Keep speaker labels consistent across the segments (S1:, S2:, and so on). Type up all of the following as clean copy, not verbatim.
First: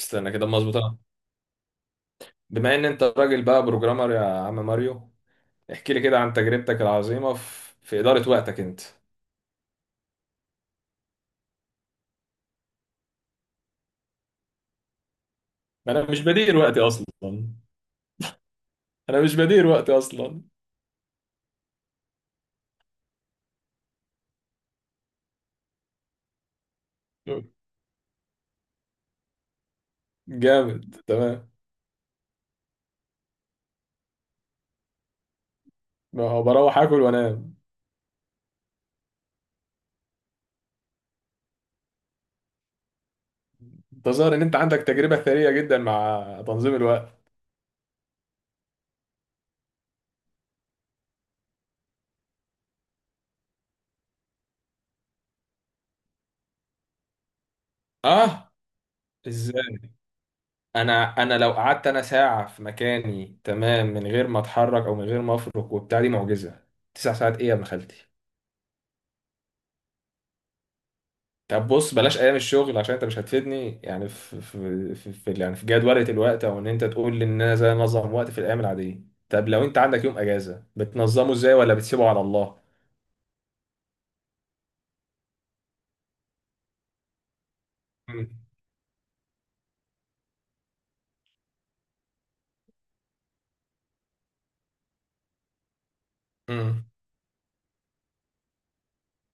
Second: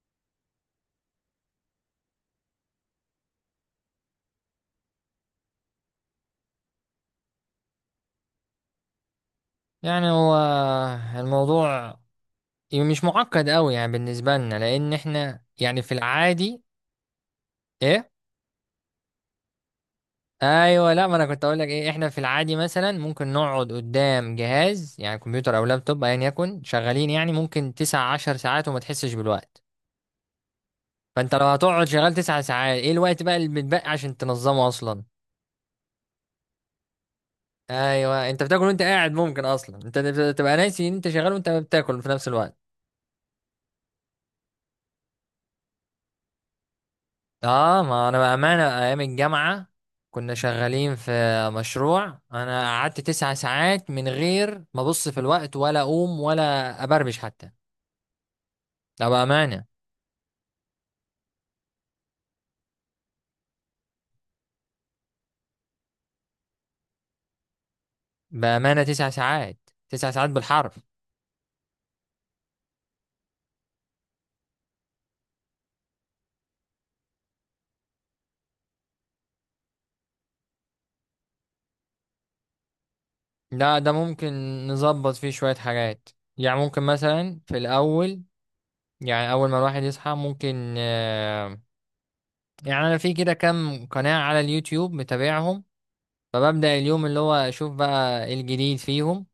S1: استنى كده مظبوطة. بما ان انت راجل بقى بروجرامر يا عم ماريو، احكي لي كده عن تجربتك العظيمة في إدارة وقتك انت.
S2: يعني هو الموضوع مش معقد قوي، يعني بالنسبة لنا، لأن احنا يعني في
S1: انا مش بدير
S2: العادي.
S1: وقتي اصلا.
S2: ايه.
S1: انا مش بدير وقتي اصلا.
S2: ايوه، لا، ما انا كنت اقول لك ايه، احنا في العادي مثلا ممكن نقعد قدام جهاز، يعني كمبيوتر او لابتوب ايا يكن، شغالين يعني ممكن 19 ساعة وما تحسش بالوقت.
S1: جامد،
S2: فانت لو
S1: تمام.
S2: هتقعد شغال 9 ساعات، ايه الوقت بقى اللي بتبقى عشان تنظمه اصلا؟
S1: ما هو بروح اكل وانام.
S2: ايوه، انت بتاكل وانت قاعد، ممكن اصلا انت تبقى ناسي ان انت شغال وانت بتاكل في نفس الوقت.
S1: انت ظاهر ان انت عندك تجربة ثرية جدا مع تنظيم الوقت.
S2: اه، ما انا بامانه ايام الجامعه كنا شغالين في مشروع، انا قعدت 9 ساعات من غير ما ابص في الوقت ولا اقوم ولا ابربش حتى.
S1: اه،
S2: لا بامانه،
S1: ازاي؟ انا لو قعدت انا ساعة في مكاني، تمام، من غير ما اتحرك او من غير ما افرك وبتاع، دي معجزة. تسع ساعات؟ ايه يا ابن خالتي؟
S2: بامانه 9 ساعات، 9 ساعات بالحرف.
S1: طب بص، بلاش ايام الشغل عشان انت مش هتفيدني، يعني في جدولة الوقت، او ان انت تقول لي ان انا ازاي انظم وقت في الايام العادية. طب لو انت عندك يوم اجازة، بتنظمه ازاي ولا بتسيبه على الله؟
S2: لا، ده ممكن نظبط فيه شويه حاجات. يعني ممكن مثلا في الاول،
S1: امم.
S2: يعني اول ما الواحد يصحى ممكن يعني انا في كده كام قناه على اليوتيوب متابعهم، فببدأ
S1: امم.
S2: اليوم اللي هو اشوف بقى إيه الجديد فيهم.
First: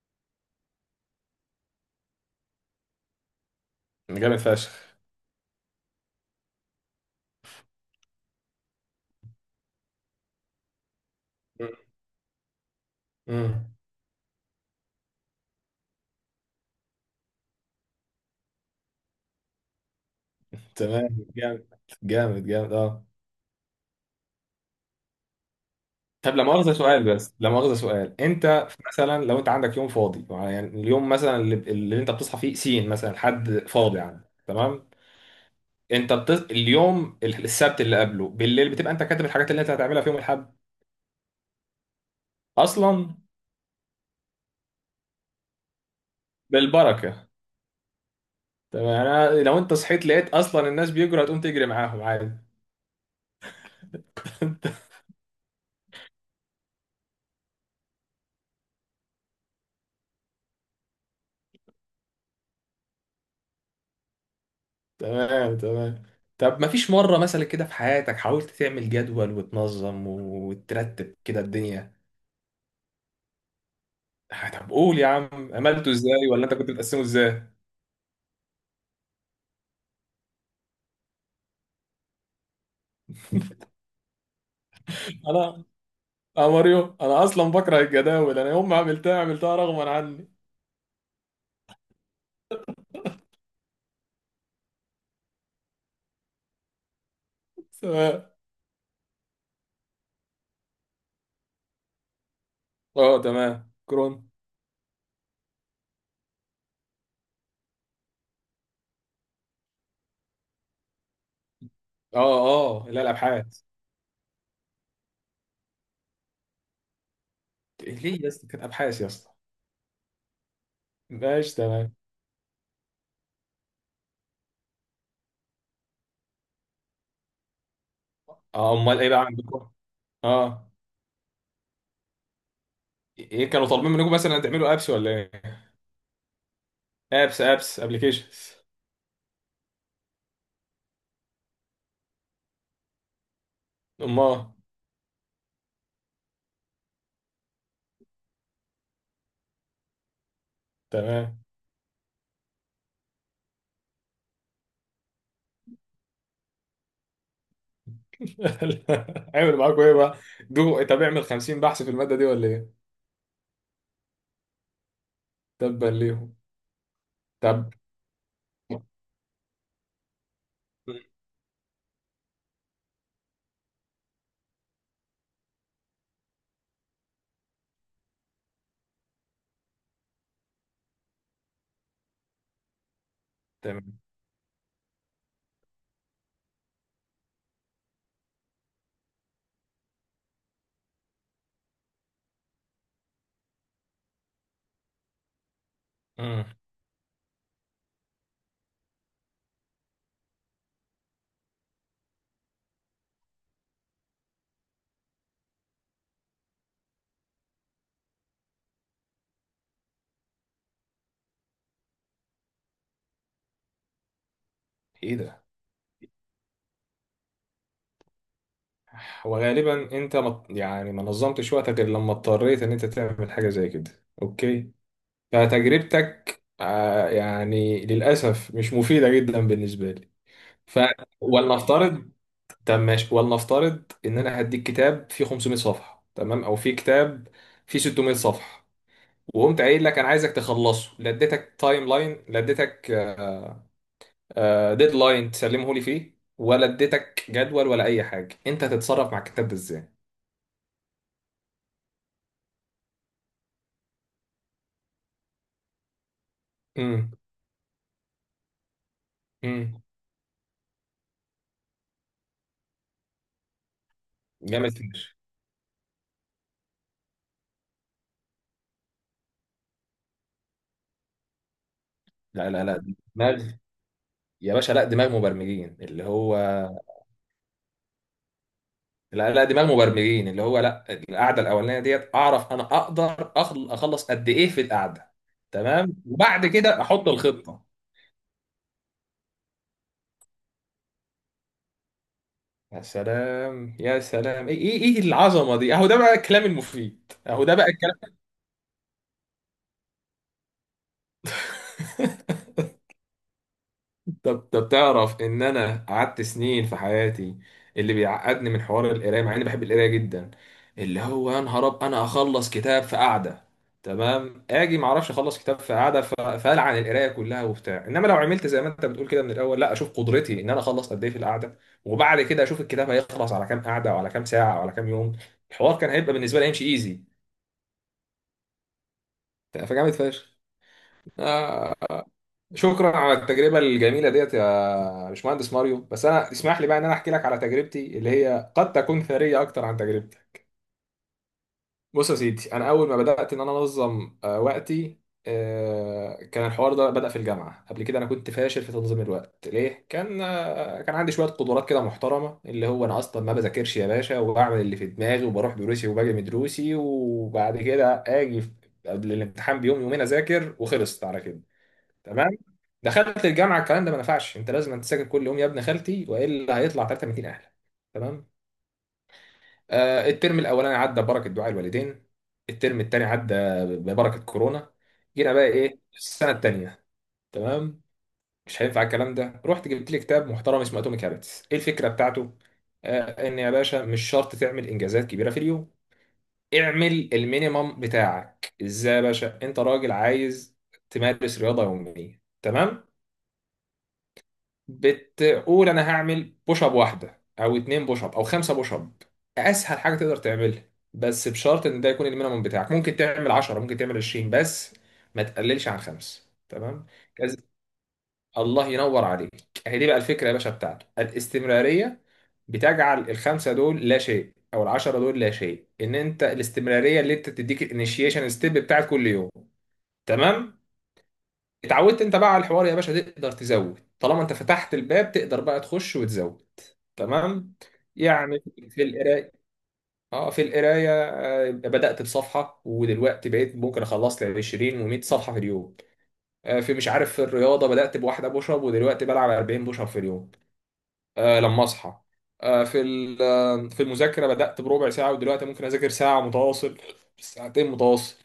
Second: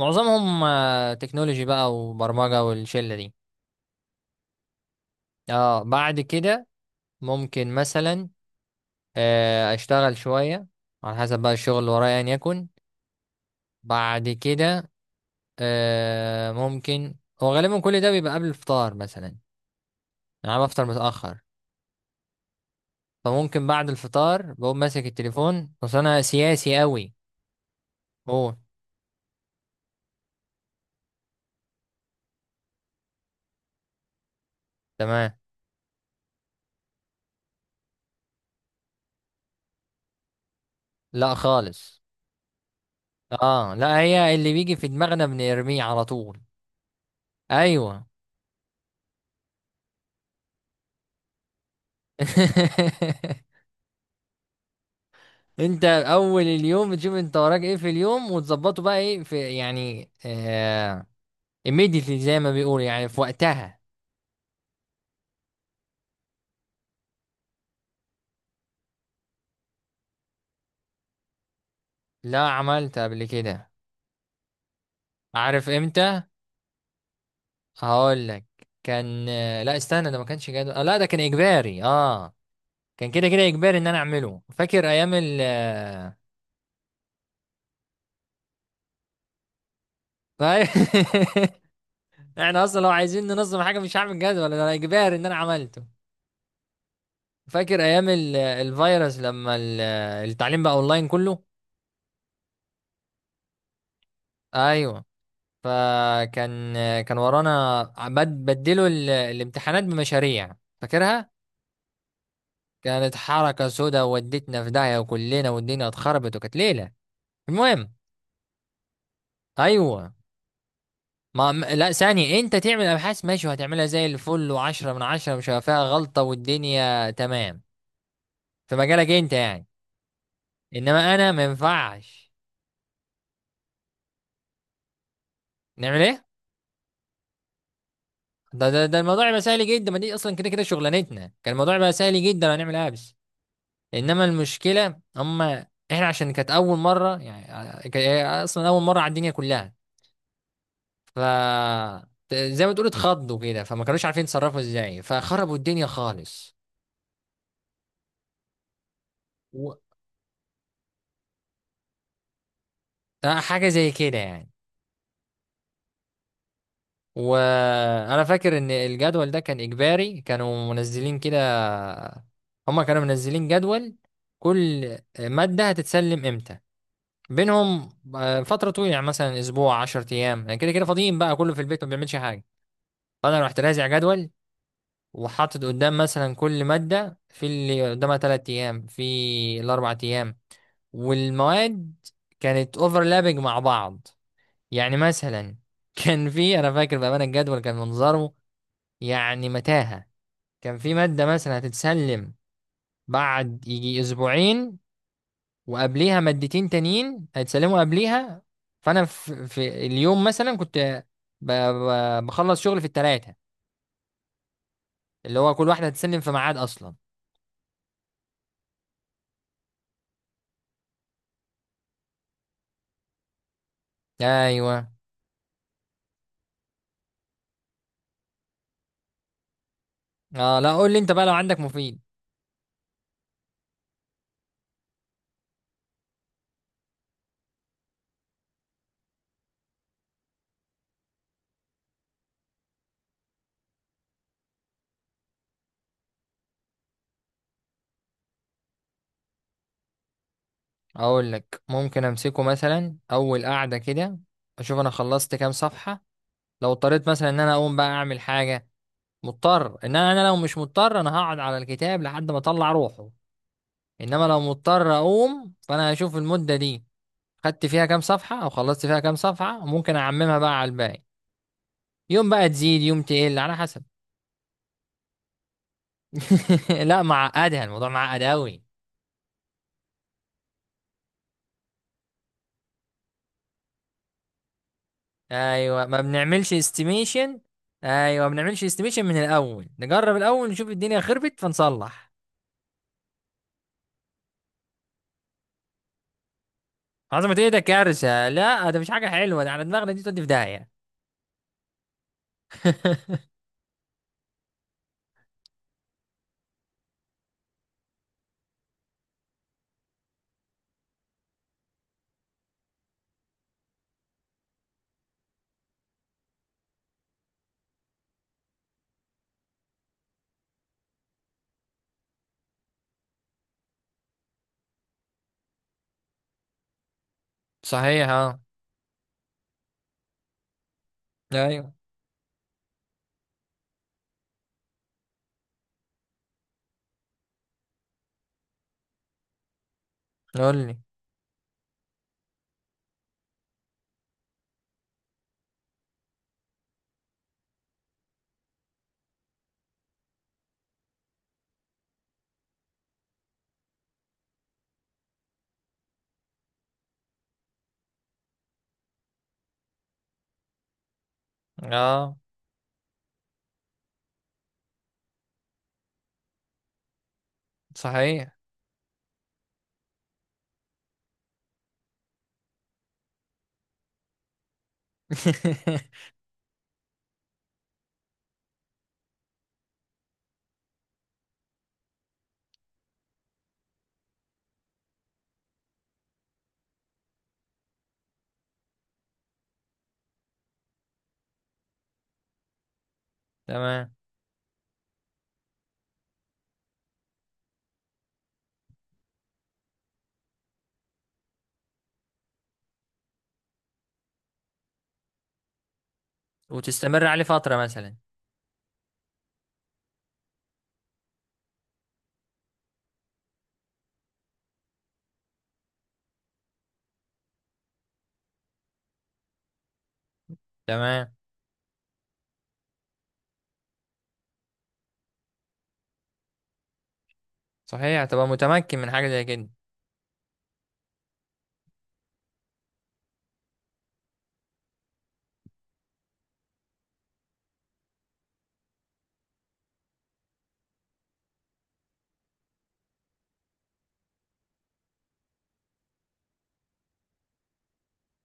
S2: معظمهم تكنولوجي بقى وبرمجة والشلة دي.
S1: جامد فشخ.
S2: اه، بعد كده ممكن مثلا اشتغل شوية على حسب بقى
S1: مم.
S2: الشغل اللي ورايا ان يكن.
S1: مم.
S2: بعد كده ممكن. هو غالبا كل ده بيبقى قبل الفطار مثلا، يعني انا بفطر
S1: تمام،
S2: متأخر.
S1: جامد. جامد جامد اه.
S2: فممكن بعد الفطار بقوم ماسك التليفون، بس انا
S1: طب لا مؤاخذة
S2: سياسي
S1: سؤال،
S2: قوي.
S1: بس لا مؤاخذة سؤال،
S2: هو.
S1: انت مثلا لو انت عندك يوم فاضي، يعني اليوم مثلا اللي انت بتصحى فيه سين، مثلا حد فاضي يعني. تمام.
S2: تمام.
S1: اليوم السبت اللي قبله بالليل، بتبقى انت كاتب الحاجات اللي انت هتعملها في يوم الاحد
S2: لا خالص.
S1: اصلا؟
S2: اه لا، هي اللي بيجي في دماغنا بنرميه على طول.
S1: بالبركه.
S2: ايوه.
S1: تمام، يعني أنا لو انت صحيت لقيت اصلا الناس بيجروا، هتقوم تجري معاهم عادي.
S2: انت اول اليوم بتشوف انت وراك ايه في اليوم وتظبطه بقى ايه في، يعني immediately زي ما بيقول، يعني في وقتها.
S1: تمام، تمام. طب ما فيش مره مثلا كده في حياتك حاولت تعمل جدول وتنظم وترتب كده الدنيا؟
S2: لا، عملت قبل كده.
S1: طب قول يا عم،
S2: عارف
S1: عملته ازاي
S2: امتى؟
S1: ولا انت كنت بتقسمه ازاي؟
S2: هقول لك. كان، لا استنى، ده ما كانش جدول، لا ده كان اجباري. اه، كان كده كده اجباري ان انا اعمله. فاكر ايام ال
S1: انا،
S2: آه،
S1: يا ماريو، انا اصلا بكره الجداول، انا يوم ما عملتها عملتها رغما عني.
S2: احنا اصلا لو عايزين ننظم حاجه مش هعمل جدول، ده اجباري ان انا عملته. فاكر ايام
S1: تمام.
S2: الفيروس، لما التعليم بقى اونلاين كله.
S1: اه تمام، كرون.
S2: ايوه، فكان، كان ورانا، بدلوا الامتحانات بمشاريع، فاكرها.
S1: اه. اه لا،
S2: كانت
S1: الابحاث.
S2: حركة سودا، ودتنا في داهية وكلنا والدنيا اتخربت وكانت ليلة. المهم،
S1: ليه يا اسطى؟ كانت ابحاث يا اسطى؟
S2: ايوه. ما
S1: ماشي
S2: م- لا،
S1: تمام.
S2: ثانية، انت تعمل ابحاث ماشي، وهتعملها زي الفل وعشرة من عشرة مش هيبقى فيها غلطة والدنيا تمام.
S1: اه،
S2: في
S1: امال ايه
S2: مجالك
S1: بقى
S2: انت يعني.
S1: عندكم؟ اه.
S2: انما انا ما ينفعش.
S1: ايه، كانوا طالبين منكم مثلا تعملوا ابس ولا ايه؟
S2: نعمل ايه؟
S1: ابس، ابس، ابلكيشنز.
S2: ده الموضوع يبقى سهل جدا، ما دي اصلا كده كده شغلانتنا، كان الموضوع يبقى سهل جدا، هنعمل ابس. انما
S1: امال.
S2: المشكله، هم احنا عشان كانت اول مره، يعني هي اصلا اول مره على الدنيا كلها. ف،
S1: تمام.
S2: زي ما تقول اتخضوا كده، فما كانوش عارفين يتصرفوا ازاي، فخربوا الدنيا خالص.
S1: عملوا
S2: و...
S1: معاكم ايه بقى؟ دو، طب اعمل 50 بحث في الماده دي ولا ايه؟
S2: حاجه زي كده يعني.
S1: تبا ليهم. طب.
S2: وانا فاكر ان الجدول ده كان اجباري، كانوا منزلين كده. هم كانوا منزلين جدول كل ماده هتتسلم امتى، بينهم فتره طويله، يعني مثلا اسبوع 10 ايام، يعني كده كده فاضيين بقى، كله في البيت ما بيعملش حاجه. فانا رحت رازع
S1: تمام.
S2: جدول، وحاطط قدام مثلا كل مادة في اللي قدامها 3 أيام في الأربع أيام، والمواد كانت اوفرلابنج مع بعض. يعني مثلا كان
S1: امم.
S2: في، أنا فاكر بأمانة الجدول كان منظره يعني متاهة. كان في مادة مثلا هتتسلم بعد يجي أسبوعين، وقبليها مادتين تانيين هيتسلموا قبليها. فأنا في اليوم مثلا كنت بخلص شغل في التلاتة،
S1: ايه
S2: اللي
S1: ده؟
S2: هو كل واحدة هتتسلم في ميعاد أصلا.
S1: وغالبا يعني ما نظمتش وقتك غير لما اضطريت ان انت تعمل حاجه زي كده. اوكي،
S2: أيوه.
S1: فتجربتك يعني للأسف مش مفيدة جدا بالنسبة لي.
S2: اه، لا
S1: ف
S2: قول لي انت بقى لو عندك مفيد.
S1: ولنفترض، طب ماشي، ولنفترض إن أنا هديك كتاب فيه 500 صفحة، تمام، أو فيه كتاب فيه 600 صفحة، وقمت قايل لك أنا عايزك تخلصه، لا اديتك تايم لاين، لا اديتك ديدلاين تسلمه لي فيه، ولا اديتك جدول، ولا أي حاجة، أنت هتتصرف مع الكتاب ده إزاي؟
S2: اقول لك، ممكن امسكه مثلا اول قعده كده، اشوف انا خلصت كام صفحه. لو اضطريت
S1: امم.
S2: مثلا ان انا اقوم بقى اعمل حاجه، مضطر
S1: امم.
S2: ان أنا، لو مش مضطر انا هقعد على الكتاب لحد ما اطلع روحه. انما لو
S1: جامد
S2: مضطر
S1: فشخ.
S2: اقوم فانا هشوف المده دي خدت فيها كام صفحه او خلصت فيها كام صفحه، وممكن اعممها بقى على الباقي، يوم بقى
S1: لا لا
S2: تزيد
S1: لا،
S2: يوم تقل
S1: دماغ،
S2: على حسب.
S1: يا باشا، لا، دماغ مبرمجين اللي هو.
S2: لا، معقدها، الموضوع معقد قوي.
S1: لا لا، دي بقى المبرمجين اللي هو، لا، القعده الاولانيه ديت اعرف انا اقدر اخلص قد ايه في القعده.
S2: ايوه، ما
S1: تمام، وبعد
S2: بنعملش
S1: كده احط
S2: استيميشن.
S1: الخطه.
S2: ايوه، ما بنعملش استيميشن من الاول، نجرب الاول نشوف الدنيا خربت فنصلح.
S1: يا سلام يا سلام، ايه إيه العظمه دي؟ اهو ده بقى الكلام المفيد،
S2: عظمة
S1: اهو
S2: ايه؟
S1: ده
S2: ده
S1: بقى الكلام.
S2: كارثة، لا ده مش حاجة حلوة، ده على دماغنا دي تودي في داهية.
S1: طب طب، تعرف ان انا قعدت سنين في حياتي اللي بيعقدني من حوار القرايه، مع اني بحب القرايه جدا، اللي هو يا نهار اب، انا اخلص كتاب في قعده، تمام؟ اجي ما اعرفش اخلص كتاب في قعده، فالعن القرايه كلها وبتاع، انما لو عملت زي ما انت بتقول كده من الاول، لا اشوف قدرتي ان انا اخلص قد ايه في القعده، وبعد كده اشوف الكتاب هيخلص على كام قعده وعلى كام ساعه وعلى كام يوم، الحوار كان هيبقى بالنسبه لي هيمشي ايزي.
S2: صحيح، اه.
S1: فجامد فشخ.
S2: ايوه،
S1: آه، شكرا على التجربة الجميلة ديت يا باشمهندس ماريو. بس أنا اسمح لي بقى إن أنا أحكي لك على تجربتي اللي هي قد تكون ثرية أكتر عن تجربتك.
S2: قول لي.
S1: بص يا سيدي، أنا أول ما بدأت إن أنا أنظم وقتي، كان الحوار ده بدأ في الجامعة. قبل كده أنا كنت فاشل في تنظيم الوقت. ليه؟ كان كان عندي شوية قدرات كده محترمة، اللي هو أنا أصلا ما بذاكرش يا باشا، وبعمل اللي في دماغي، وبروح دروسي وباجي من دروسي، وبعد كده آجي قبل الامتحان بيوم يومين أذاكر وخلصت على كده.
S2: اه
S1: تمام. دخلت الجامعه، الكلام ده ما نفعش. انت لازم أنت تذاكر كل يوم يا ابن خالتي، والا هيطلع 300 اهلك. تمام.
S2: صحيح.
S1: آه، الترم الاولاني عدى ببركه دعاء الوالدين، الترم الثاني عدى ببركه كورونا. جينا بقى ايه، السنه الثانيه، تمام، مش هينفع الكلام ده. رحت جبت لي كتاب محترم اسمه اتوميك هابتس. ايه الفكره بتاعته؟ آه، ان يا باشا مش شرط تعمل انجازات كبيره في اليوم، اعمل المينيمم بتاعك. ازاي؟ يا باشا انت راجل عايز تمارس رياضه يوميه، تمام،
S2: تمام.
S1: بتقول انا هعمل بوش اب واحده او اتنين بوش اب او خمسه بوش اب، اسهل حاجه تقدر تعملها، بس بشرط ان ده يكون المينيمم بتاعك. ممكن تعمل 10، ممكن تعمل 20، بس ما تقللش عن خمس، تمام؟
S2: وتستمر عليه
S1: كز...
S2: فترة مثلا.
S1: الله ينور عليك. هي دي بقى الفكره يا باشا بتاعته، الاستمراريه، بتجعل الخمسه دول لا شيء او العشرة دول لا شيء، ان انت الاستمراريه اللي انت تديك الانيشيشن ستيب بتاعت كل يوم. تمام.
S2: تمام.
S1: اتعودت انت بقى على الحوار يا باشا، تقدر تزود. طالما انت فتحت الباب تقدر بقى تخش وتزود. تمام،
S2: صحيح، تبقى
S1: يعني
S2: متمكن
S1: في
S2: من حاجة زي
S1: القرايه،
S2: كده.
S1: اه في القرايه، بدات بصفحه ودلوقتي بقيت ممكن اخلص لي 20 و100 صفحه في اليوم. آه، في مش عارف في الرياضه بدات بواحده بوش اب ودلوقتي بلعب 40 بوش اب في اليوم، لما اصحى. آه، في ال- آه، في المذاكره بدات بربع ساعه ودلوقتي ممكن اذاكر ساعه متواصل، ساعتين متواصل.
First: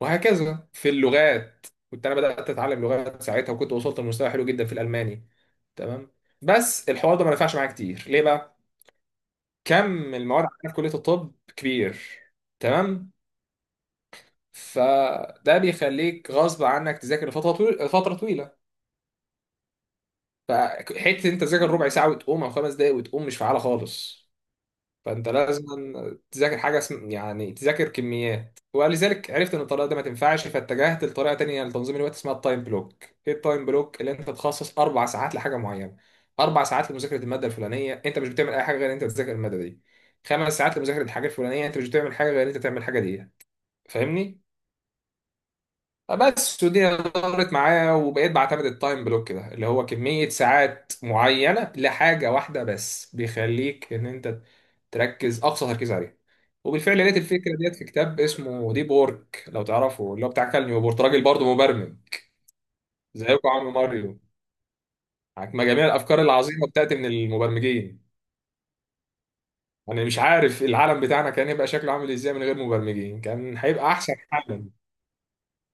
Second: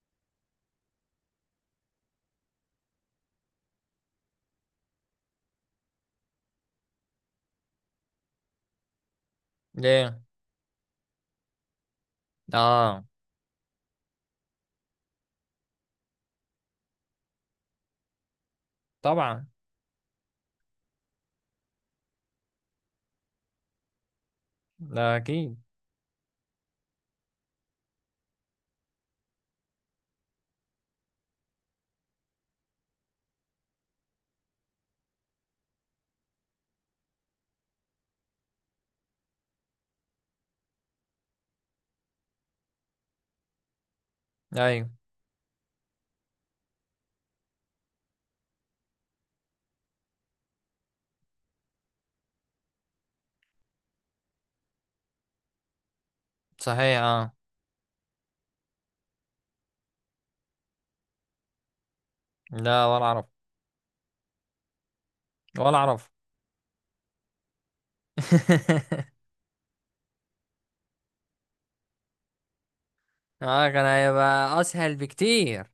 S1: وهكذا في اللغات، كنت انا بدات اتعلم لغات ساعتها وكنت وصلت لمستوى حلو جدا في الالماني. تمام. بس الحوار ده ما نفعش معايا كتير. ليه بقى؟ كم
S2: ليه؟
S1: المواد عندنا في كلية الطب كبير.
S2: اه.
S1: تمام. فده بيخليك غصب عنك تذاكر لفترة طويلة، فترة طويلة.
S2: طبعا.
S1: فحتة انت تذاكر ربع ساعة وتقوم، او خمس دقايق وتقوم، مش فعالة خالص.
S2: ده
S1: فانت
S2: اكيد.
S1: لازم تذاكر حاجه اسم يعني، تذاكر كميات. ولذلك عرفت ان الطريقه دي ما تنفعش، فاتجهت لطريقه تانية لتنظيم الوقت اسمها التايم بلوك. ايه التايم بلوك؟ اللي انت تخصص اربع ساعات لحاجه معينه، اربع ساعات لمذاكره الماده الفلانيه، انت مش بتعمل اي حاجه غير ان انت تذاكر الماده دي. خمس ساعات لمذاكره الحاجه الفلانيه، انت مش بتعمل حاجه غير ان انت تعمل الحاجه دي. فاهمني؟
S2: ايوه
S1: بس ودي دارت معايا، وبقيت بعتمد التايم بلوك ده، اللي هو كمية ساعات معينة لحاجة واحدة بس، بيخليك ان انت تركز اقصى تركيز عليها. وبالفعل
S2: صحيح.
S1: لقيت
S2: اه.
S1: الفكره ديت في كتاب اسمه ديب وورك، لو تعرفه، اللي هو بتاع كال نيوبورت، راجل برضه مبرمج
S2: لا ولا اعرف.
S1: زيكم عم ماريو، مع
S2: ولا
S1: جميع
S2: اعرف.
S1: الافكار العظيمه بتاعت من المبرمجين. انا مش عارف العالم بتاعنا كان هيبقى شكله عامل ازاي من غير مبرمجين، كان
S2: اه، كان
S1: هيبقى احسن
S2: هيبقى
S1: حالا،
S2: اسهل بكتير.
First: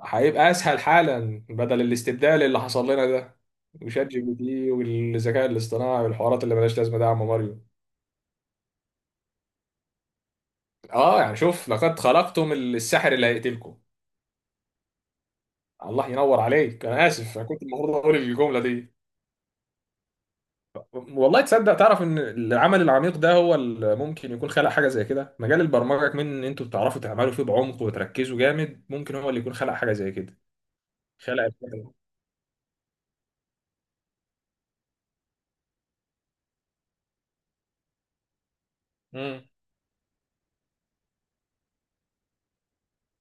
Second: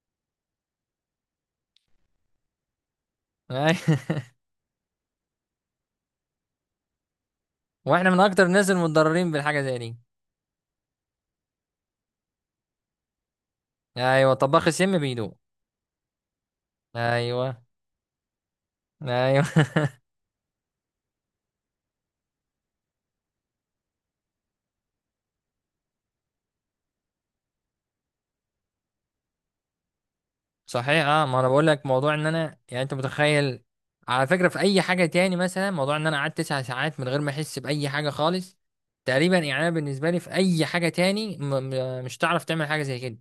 S1: هيبقى اسهل حالا، بدل الاستبدال اللي حصل لنا ده،
S2: أي-
S1: وشات جي بي تي والذكاء الاصطناعي والحوارات اللي ملهاش لازمه ده، يا عم ماريو.
S2: واحنا من اكتر الناس المتضررين بالحاجه زي دي.
S1: اه، يعني شوف، لقد خلقتم الساحر اللي هيقتلكم.
S2: ايوه، طباخ السم بيدوق.
S1: الله ينور عليك، انا اسف، انا
S2: ايوه.
S1: كنت المفروض اقول الجمله دي.
S2: ايوه.
S1: والله تصدق، تعرف ان العمل العميق ده هو اللي ممكن يكون خلق حاجه زي كده؟ مجال البرمجه كمان، ان انتوا بتعرفوا تعملوا فيه بعمق وتركزوا جامد، ممكن هو اللي يكون خلق حاجه زي كده،
S2: صحيح، اه، ما
S1: خلق
S2: انا بقول لك
S1: الفكرة.
S2: موضوع ان انا، يعني انت متخيل، على فكره، في اي حاجه تاني مثلا، موضوع ان انا قعدت تسع ساعات من غير ما احس باي حاجه خالص تقريبا.
S1: امم.
S2: يعني انا بالنسبه لي في اي حاجه تاني م م مش هتعرف تعمل حاجه زي كده.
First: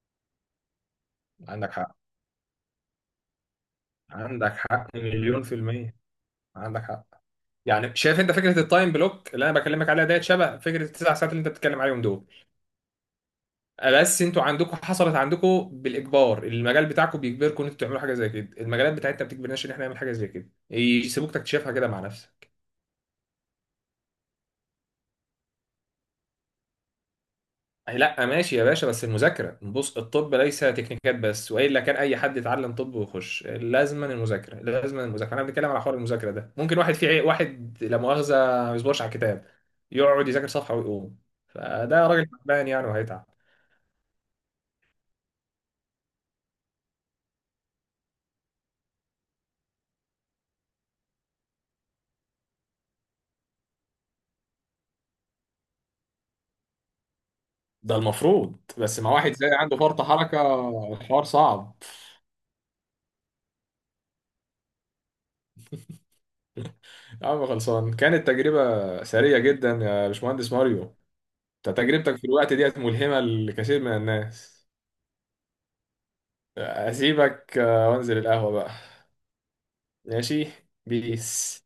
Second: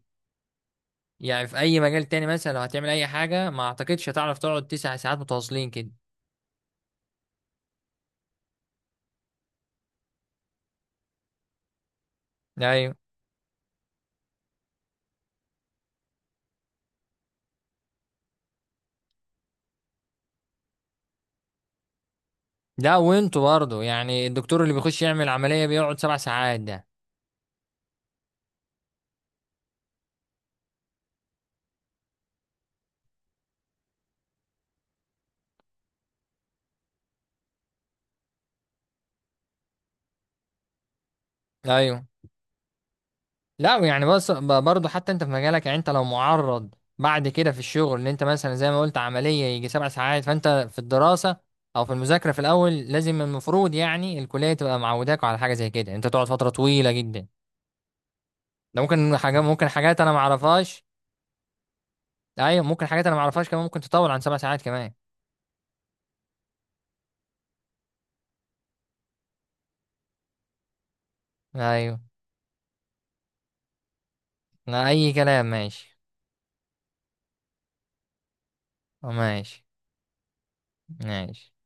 S2: يعني في
S1: عندك
S2: اي
S1: حق،
S2: مجال تاني مثلا لو هتعمل اي حاجه، ما اعتقدش هتعرف
S1: عندك
S2: تقعد تسع
S1: حق
S2: ساعات
S1: مليون في
S2: متواصلين كده.
S1: المية، عندك حق. يعني شايف انت فكره التايم بلوك اللي انا بكلمك عليها ديت شبه فكره التسع ساعات اللي انت بتتكلم عليهم دول؟
S2: ايوه.
S1: بس انتوا عندكم حصلت عندكم بالاجبار، المجال بتاعكم بيجبركم ان انتوا تعملوا حاجه زي كده، المجالات بتاعتنا ما بتجبرناش ان احنا نعمل حاجه زي كده، يسيبوك تكتشفها كده مع نفسك.
S2: لا، وانتوا برضه يعني الدكتور اللي بيخش يعمل عملية بيقعد 7 ساعات ده.
S1: أي، لا ماشي يا باشا، بس المذاكره، بص الطب ليس تكنيكات بس، والا كان اي حد يتعلم طب ويخش، لازما المذاكره، لازما المذاكره. انا بنتكلم على حوار المذاكره ده، ممكن واحد واحد لا مؤاخذه ما بيصبرش على الكتاب، يقعد يذاكر صفحه ويقوم،
S2: ايوه.
S1: فده راجل تعبان يعني وهيتعب.
S2: لا يعني بس برضه، حتى انت في مجالك، يعني انت لو معرض بعد كده في الشغل ان انت مثلا زي ما قلت عملية يجي 7 ساعات، فانت في الدراسة او في المذاكرة في الاول لازم، المفروض يعني الكلية تبقى معوداك على حاجة زي كده، انت تقعد فترة طويلة جدا.
S1: ده المفروض،
S2: ده
S1: بس مع
S2: ممكن
S1: واحد
S2: حاجة،
S1: زي
S2: ممكن
S1: عنده
S2: حاجات
S1: فرط
S2: انا ما
S1: حركه،
S2: اعرفهاش.
S1: الحوار صعب.
S2: ايوه، ممكن حاجات انا ما اعرفهاش كمان، ممكن تطول عن 7 ساعات كمان.
S1: يا عم خلصان، كانت تجربة سرية جدا يا باشمهندس ماريو، انت
S2: ايوه.
S1: تجربتك في الوقت ديت ملهمة لكثير من الناس.
S2: لا اي كلام، ماشي.
S1: اسيبك وانزل القهوة بقى.
S2: ماشي.
S1: ماشي.
S2: ماشي.
S1: بيس.